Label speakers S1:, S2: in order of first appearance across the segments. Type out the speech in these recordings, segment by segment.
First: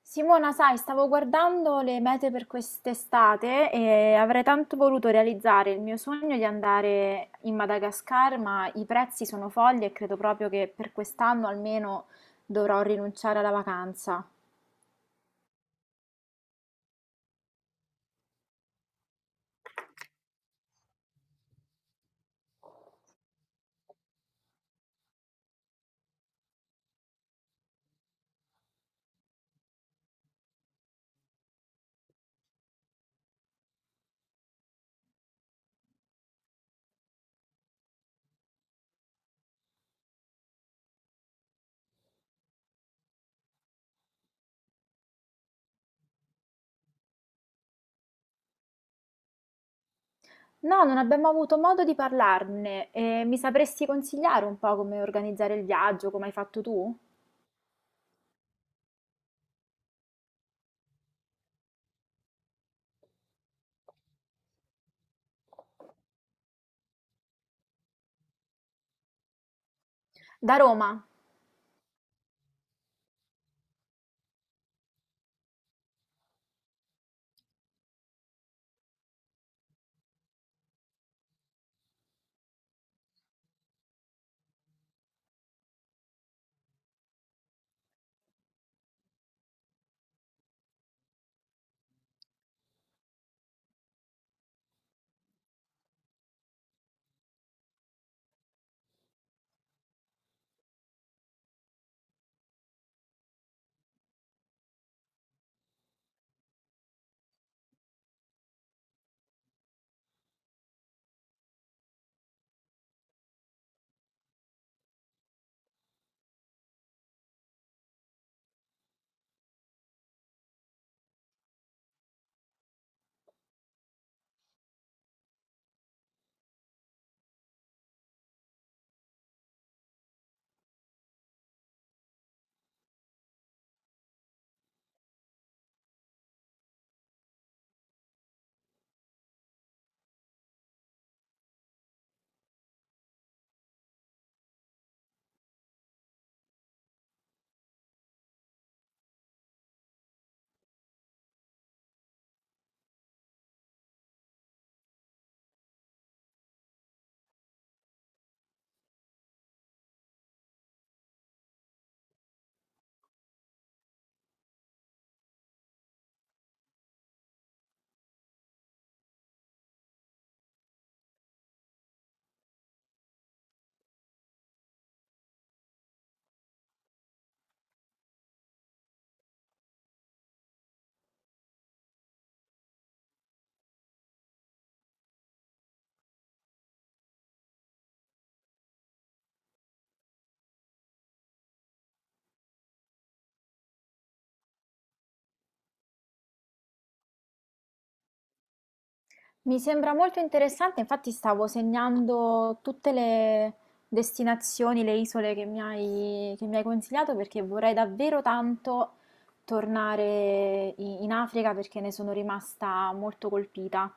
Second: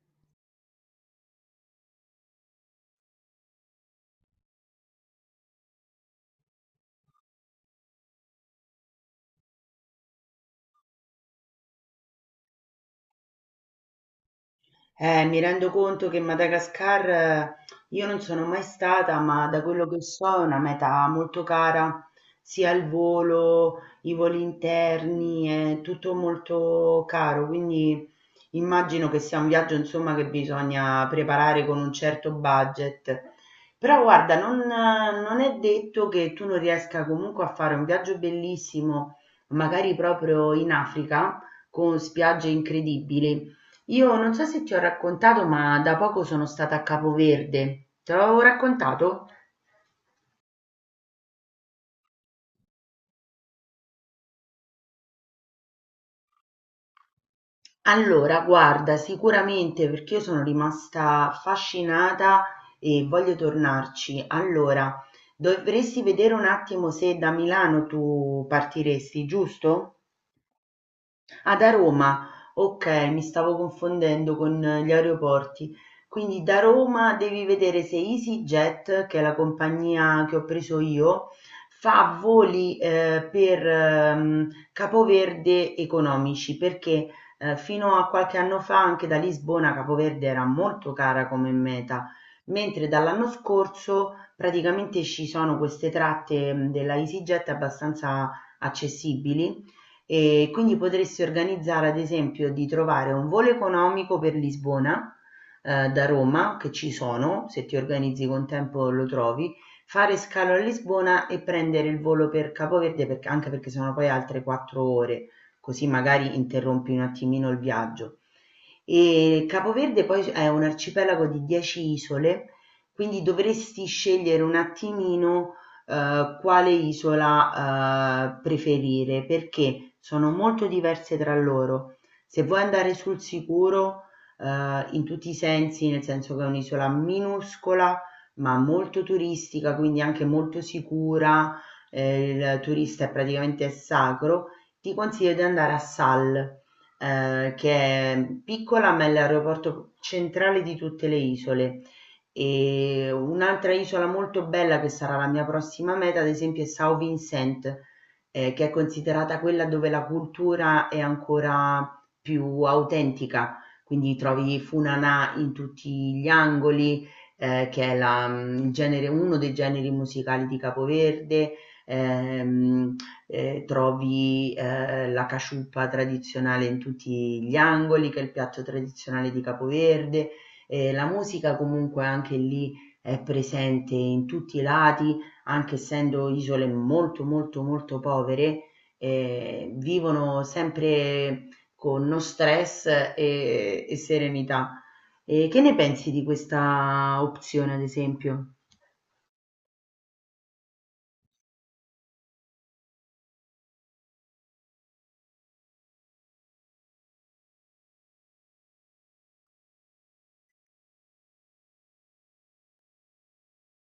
S1: Simona, sai, stavo guardando le mete per quest'estate e avrei tanto voluto realizzare il mio sogno di andare in Madagascar, ma i prezzi sono folli e credo proprio che per quest'anno almeno dovrò rinunciare alla vacanza.
S2: Mi rendo conto che Madagascar io non sono mai stata, ma da quello che so è una meta molto cara, sia il volo, i voli interni, è tutto molto caro, quindi immagino che sia un viaggio, insomma, che bisogna preparare con un certo budget. Però guarda, non è detto che tu non riesca comunque a fare un viaggio bellissimo, magari proprio in Africa, con spiagge incredibili. Io non so se ti ho raccontato, ma da poco sono stata a Capoverde. Te l'avevo raccontato?
S1: No, non abbiamo avuto modo di parlarne e mi sapresti consigliare un po' come organizzare il viaggio, come hai fatto tu?
S2: Allora, guarda, sicuramente perché io sono rimasta affascinata e voglio tornarci. Allora, dovresti vedere un attimo se da Milano tu partiresti, giusto?
S1: Da Roma.
S2: Ah, da Roma. Ok, mi stavo confondendo con gli aeroporti. Quindi da Roma devi vedere se EasyJet, che è la compagnia che ho preso io, fa voli per Capoverde economici, perché fino a qualche anno fa anche da Lisbona Capoverde era molto cara come meta, mentre dall'anno scorso praticamente ci sono queste tratte della EasyJet abbastanza accessibili e quindi potresti organizzare, ad esempio, di trovare un volo economico per Lisbona, da Roma, che ci sono, se ti organizzi con tempo lo trovi, fare scalo a Lisbona e prendere il volo per Capoverde, perché, anche perché sono poi altre quattro ore, così magari interrompi un attimino il viaggio. E Capoverde poi è un arcipelago di 10 isole, quindi dovresti scegliere un attimino quale isola preferire perché sono molto diverse tra loro. Se vuoi andare sul sicuro in tutti i sensi, nel senso che è un'isola minuscola ma molto turistica, quindi anche molto sicura, il turista è praticamente sacro, ti consiglio di andare a Sal, che è piccola ma è l'aeroporto centrale di tutte le isole. E un'altra isola molto bella che sarà la mia prossima meta, ad esempio, è São Vincent, che è considerata quella dove la cultura è ancora più autentica, quindi trovi Funanà in tutti gli angoli, che è la- mm, il uno dei generi musicali di Capoverde, ehm, trovi la casciuppa tradizionale in tutti gli angoli, che è il piatto tradizionale di Capoverde, la musica comunque anche lì è presente in tutti i lati, anche essendo isole molto molto molto povere, vivono sempre con no stress e serenità. Che ne pensi di questa opzione, ad esempio?
S1: Mi sembra molto interessante, infatti stavo segnando tutte le destinazioni, le isole che mi hai consigliato perché vorrei davvero tanto tornare in Africa perché ne sono rimasta molto colpita.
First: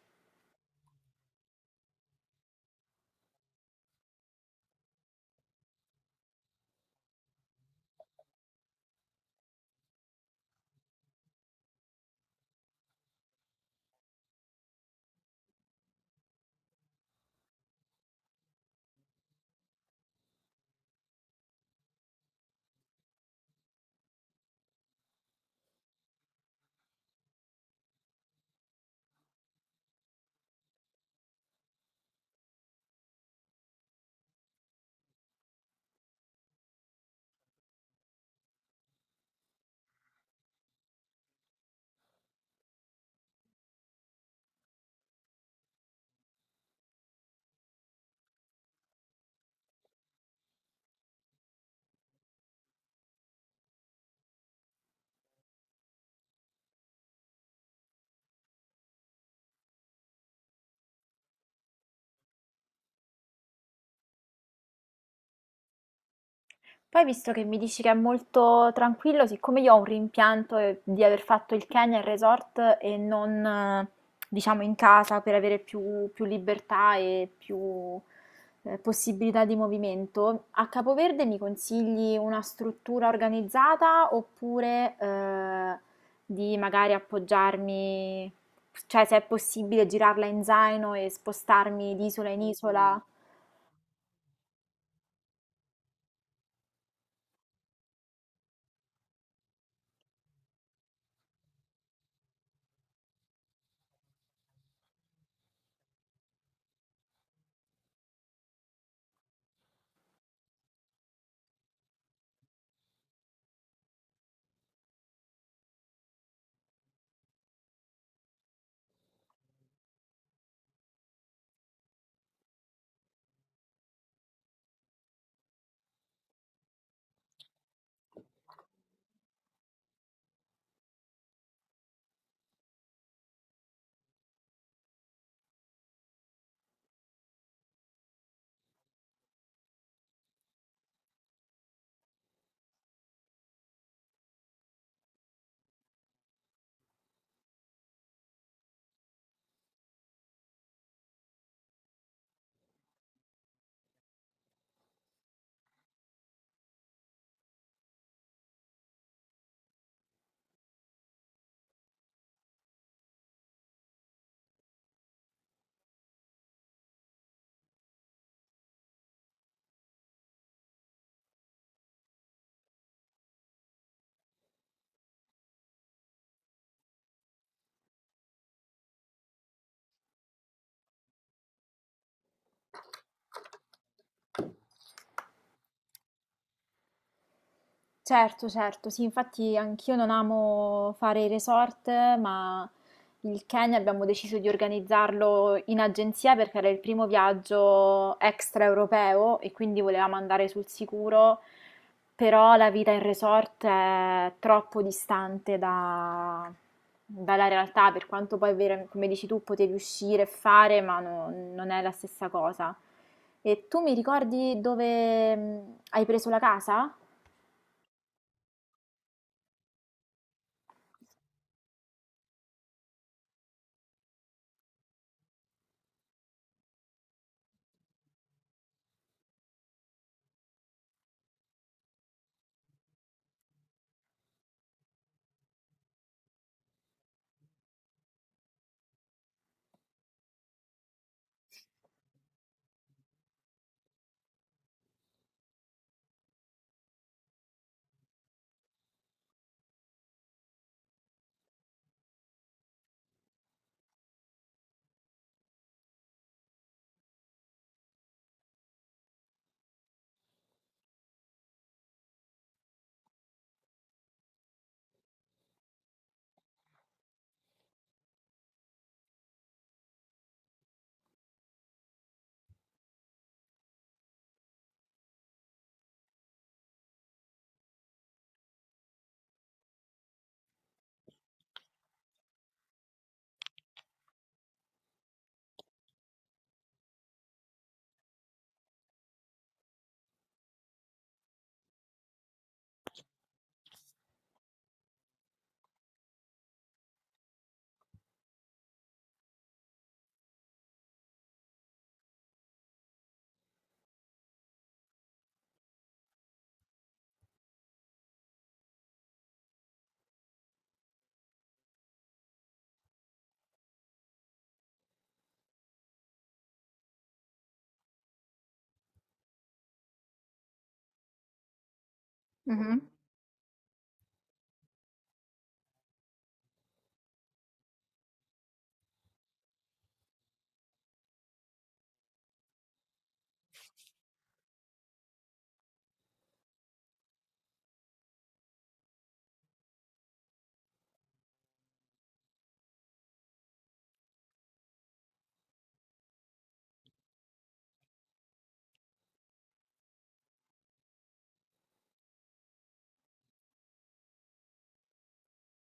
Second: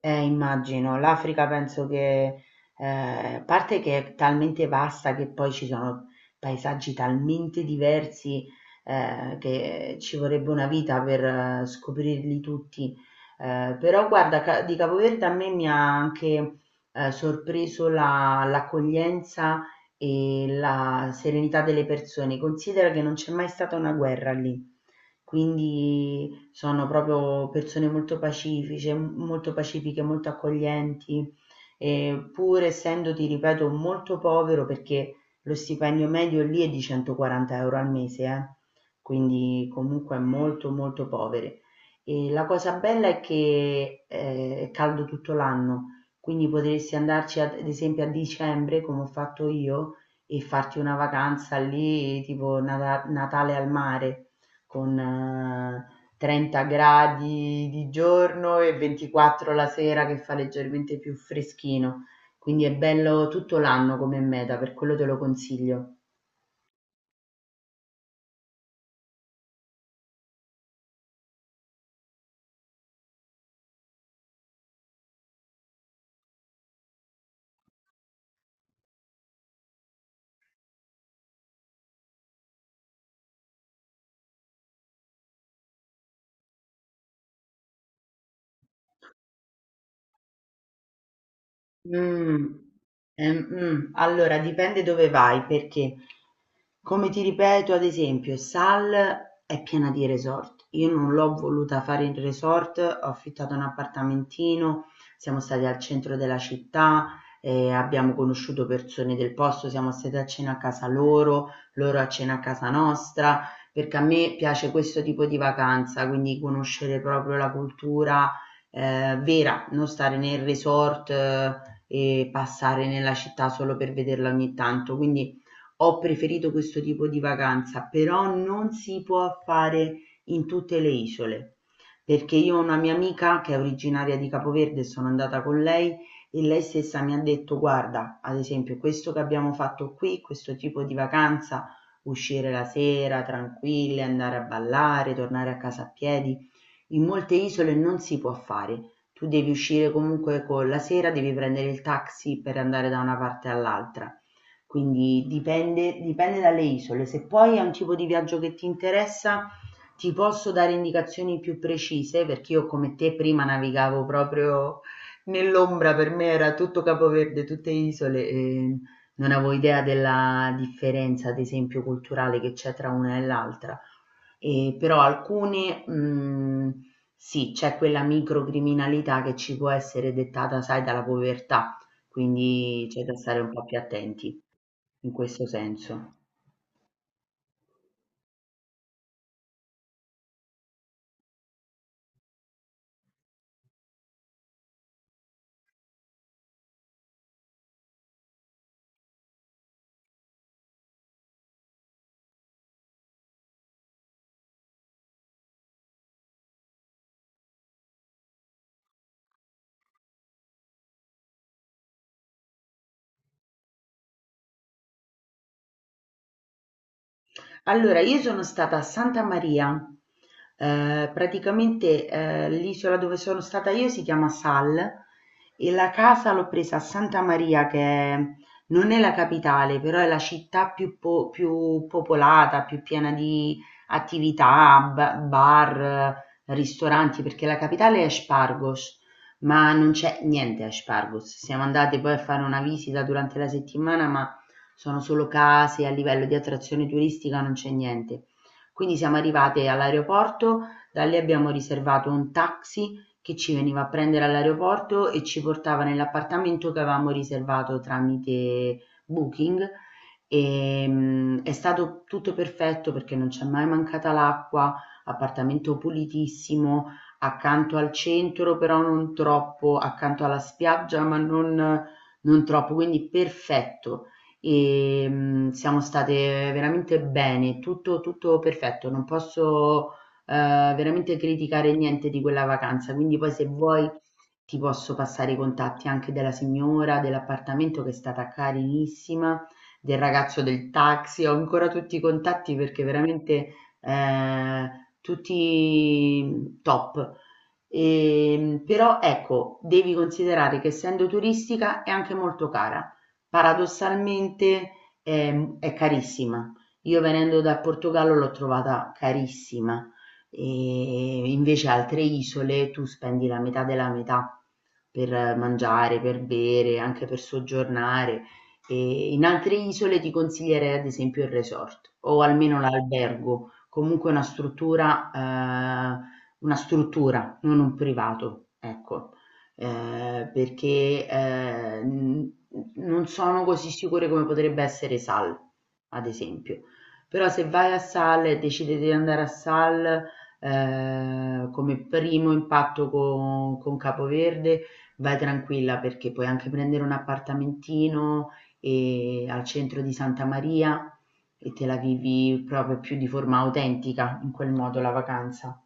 S2: Immagino. L'Africa penso che, a parte che è talmente vasta che poi ci sono paesaggi talmente diversi, che ci vorrebbe una vita per scoprirli tutti. Però guarda, di Capoverde a me mi ha anche, sorpreso l'accoglienza e la serenità delle persone. Considera che non c'è mai stata una guerra lì. Quindi sono proprio persone molto pacifiche, molto pacifiche, molto accoglienti, e pur essendo, ti ripeto, molto povero perché lo stipendio medio lì è di 140 euro al mese, quindi comunque molto molto poveri. E la cosa bella è che è caldo tutto l'anno, quindi potresti andarci ad esempio a dicembre, come ho fatto io, e farti una vacanza lì, tipo Natale al mare con 30 gradi di giorno e 24 la sera che fa leggermente più freschino, quindi è bello tutto l'anno come meta, per quello te lo consiglio.
S1: Poi visto che mi dici che è molto tranquillo, siccome io ho un rimpianto di aver fatto il Kenya in resort e non, diciamo, in casa per avere più libertà e più possibilità di movimento, a Capoverde mi consigli una struttura organizzata oppure di magari appoggiarmi, cioè se è possibile girarla in zaino e spostarmi di isola in
S2: Mhmm,
S1: isola?
S2: allora dipende dove vai, perché come ti ripeto, ad esempio, Sal è piena di resort. Io non l'ho voluta fare in resort, ho affittato un appartamentino, siamo stati al centro della città, abbiamo conosciuto persone del posto, siamo stati a cena a casa loro, loro a cena a casa nostra, perché a me piace questo tipo di vacanza, quindi conoscere proprio la cultura vera, non stare nel resort e passare nella città solo per vederla ogni tanto. Quindi ho preferito questo tipo di vacanza, però non si può fare in tutte le isole, perché io ho una mia amica che è originaria di Capoverde, sono andata con lei e lei stessa mi ha detto, guarda, ad esempio, questo che abbiamo fatto qui, questo tipo di vacanza, uscire la sera tranquille, andare a ballare, tornare a casa a piedi, in molte isole non si può fare, tu devi uscire comunque con la sera, devi prendere il taxi per andare da una parte all'altra, quindi dipende, dipende dalle isole. Se poi è un tipo di viaggio che ti interessa, ti posso dare indicazioni più precise, perché io come te prima navigavo proprio nell'ombra, per me era tutto Capoverde, tutte isole, e non avevo idea della differenza, ad esempio, culturale che c'è tra una e l'altra. E però alcune, mhmm, sì, c'è quella microcriminalità che ci può essere dettata, sai, dalla povertà, quindi c'è da stare un po' più attenti in questo senso.
S1: Certo, certo, sì, infatti anch'io non amo fare i resort, ma il Kenya abbiamo deciso di organizzarlo in agenzia perché era il primo viaggio extraeuropeo e quindi volevamo andare sul sicuro, però la vita in resort è troppo distante dalla realtà, per quanto poi, come dici tu, potevi uscire e fare, ma non è la stessa cosa. E tu mi ricordi dove hai preso la casa?
S2: Allora, io sono stata a Santa Maria, l'isola dove sono stata io si chiama Sal e la casa l'ho presa a Santa Maria non è la capitale, però è la città più, più popolata, più piena di attività, bar, ristoranti, perché la capitale è Spargos, ma non c'è niente a Spargos. Siamo andate poi a fare una visita durante la settimana, ma sono solo case, a livello di attrazione turistica non c'è niente. Quindi siamo arrivate all'aeroporto, da lì abbiamo riservato un taxi che ci veniva a prendere all'aeroporto e ci portava nell'appartamento che avevamo riservato tramite Booking. È stato tutto perfetto perché non c'è mai mancata l'acqua, appartamento pulitissimo, accanto al centro, però non troppo, accanto alla spiaggia, non troppo, quindi perfetto. Siamo state veramente bene, tutto perfetto, non posso, veramente criticare niente di quella vacanza, quindi poi se vuoi ti posso passare i contatti anche della signora dell'appartamento che è stata carinissima, del ragazzo del taxi, ho ancora tutti i contatti perché veramente, ehm, tutti top. Però ecco, devi considerare che essendo turistica è anche molto cara paradossalmente, è carissima. Io venendo dal Portogallo l'ho trovata carissima e invece altre isole tu spendi la metà della metà per mangiare, per bere, anche per soggiornare. E in altre isole ti consiglierei ad esempio il resort o almeno
S1: Mhm.
S2: l'albergo, comunque una struttura, una struttura, non un privato, ecco, perché, n non sono così sicure come potrebbe essere Sal, ad esempio. Però se vai a Sal e decidi di andare a Sal, come primo impatto con Capoverde, vai tranquilla perché puoi anche prendere un appartamentino, al centro di Santa Maria e te la vivi proprio più di forma autentica in quel modo la vacanza.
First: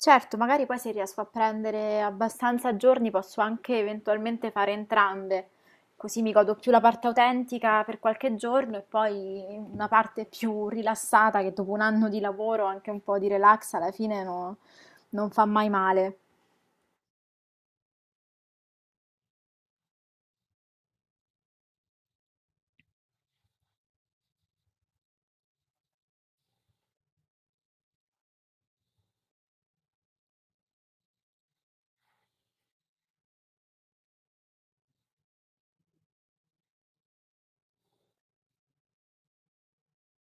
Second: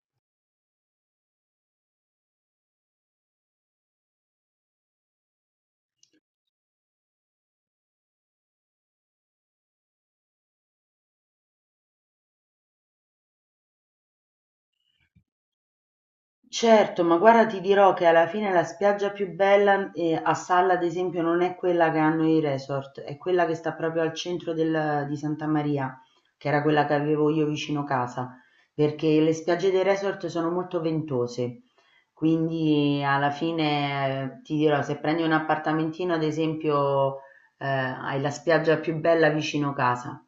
S1: Certo, magari poi se riesco a prendere abbastanza giorni posso anche eventualmente fare entrambe, così mi godo più la parte autentica per qualche giorno e poi una parte più rilassata che dopo un anno di lavoro, anche un po' di relax alla fine non fa mai male.
S2: Certo, ma guarda ti dirò che alla fine la spiaggia più bella, a Salla ad esempio non è quella che hanno i resort, è quella che sta proprio al centro del di Santa Maria, che era quella che avevo io vicino casa, perché le spiagge dei resort sono molto ventose. Quindi alla fine, ti dirò, se prendi un appartamentino ad esempio hai la spiaggia più bella vicino casa.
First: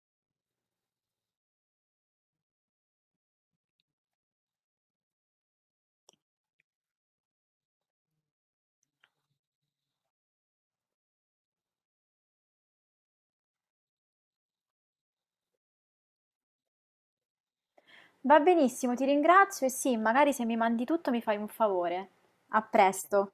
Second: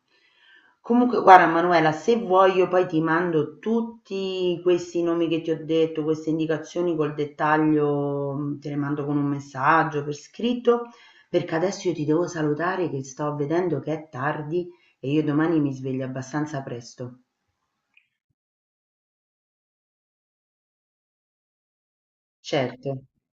S2: Comunque, guarda Manuela, se vuoi io poi ti mando tutti questi nomi che ti ho detto, queste indicazioni col dettaglio, te le mando con un messaggio per scritto, perché adesso io ti devo salutare che sto vedendo che è tardi e io domani mi sveglio abbastanza presto.
S1: Va benissimo, ti ringrazio e sì, magari se mi mandi tutto mi fai un favore. A
S2: Certo.
S1: presto.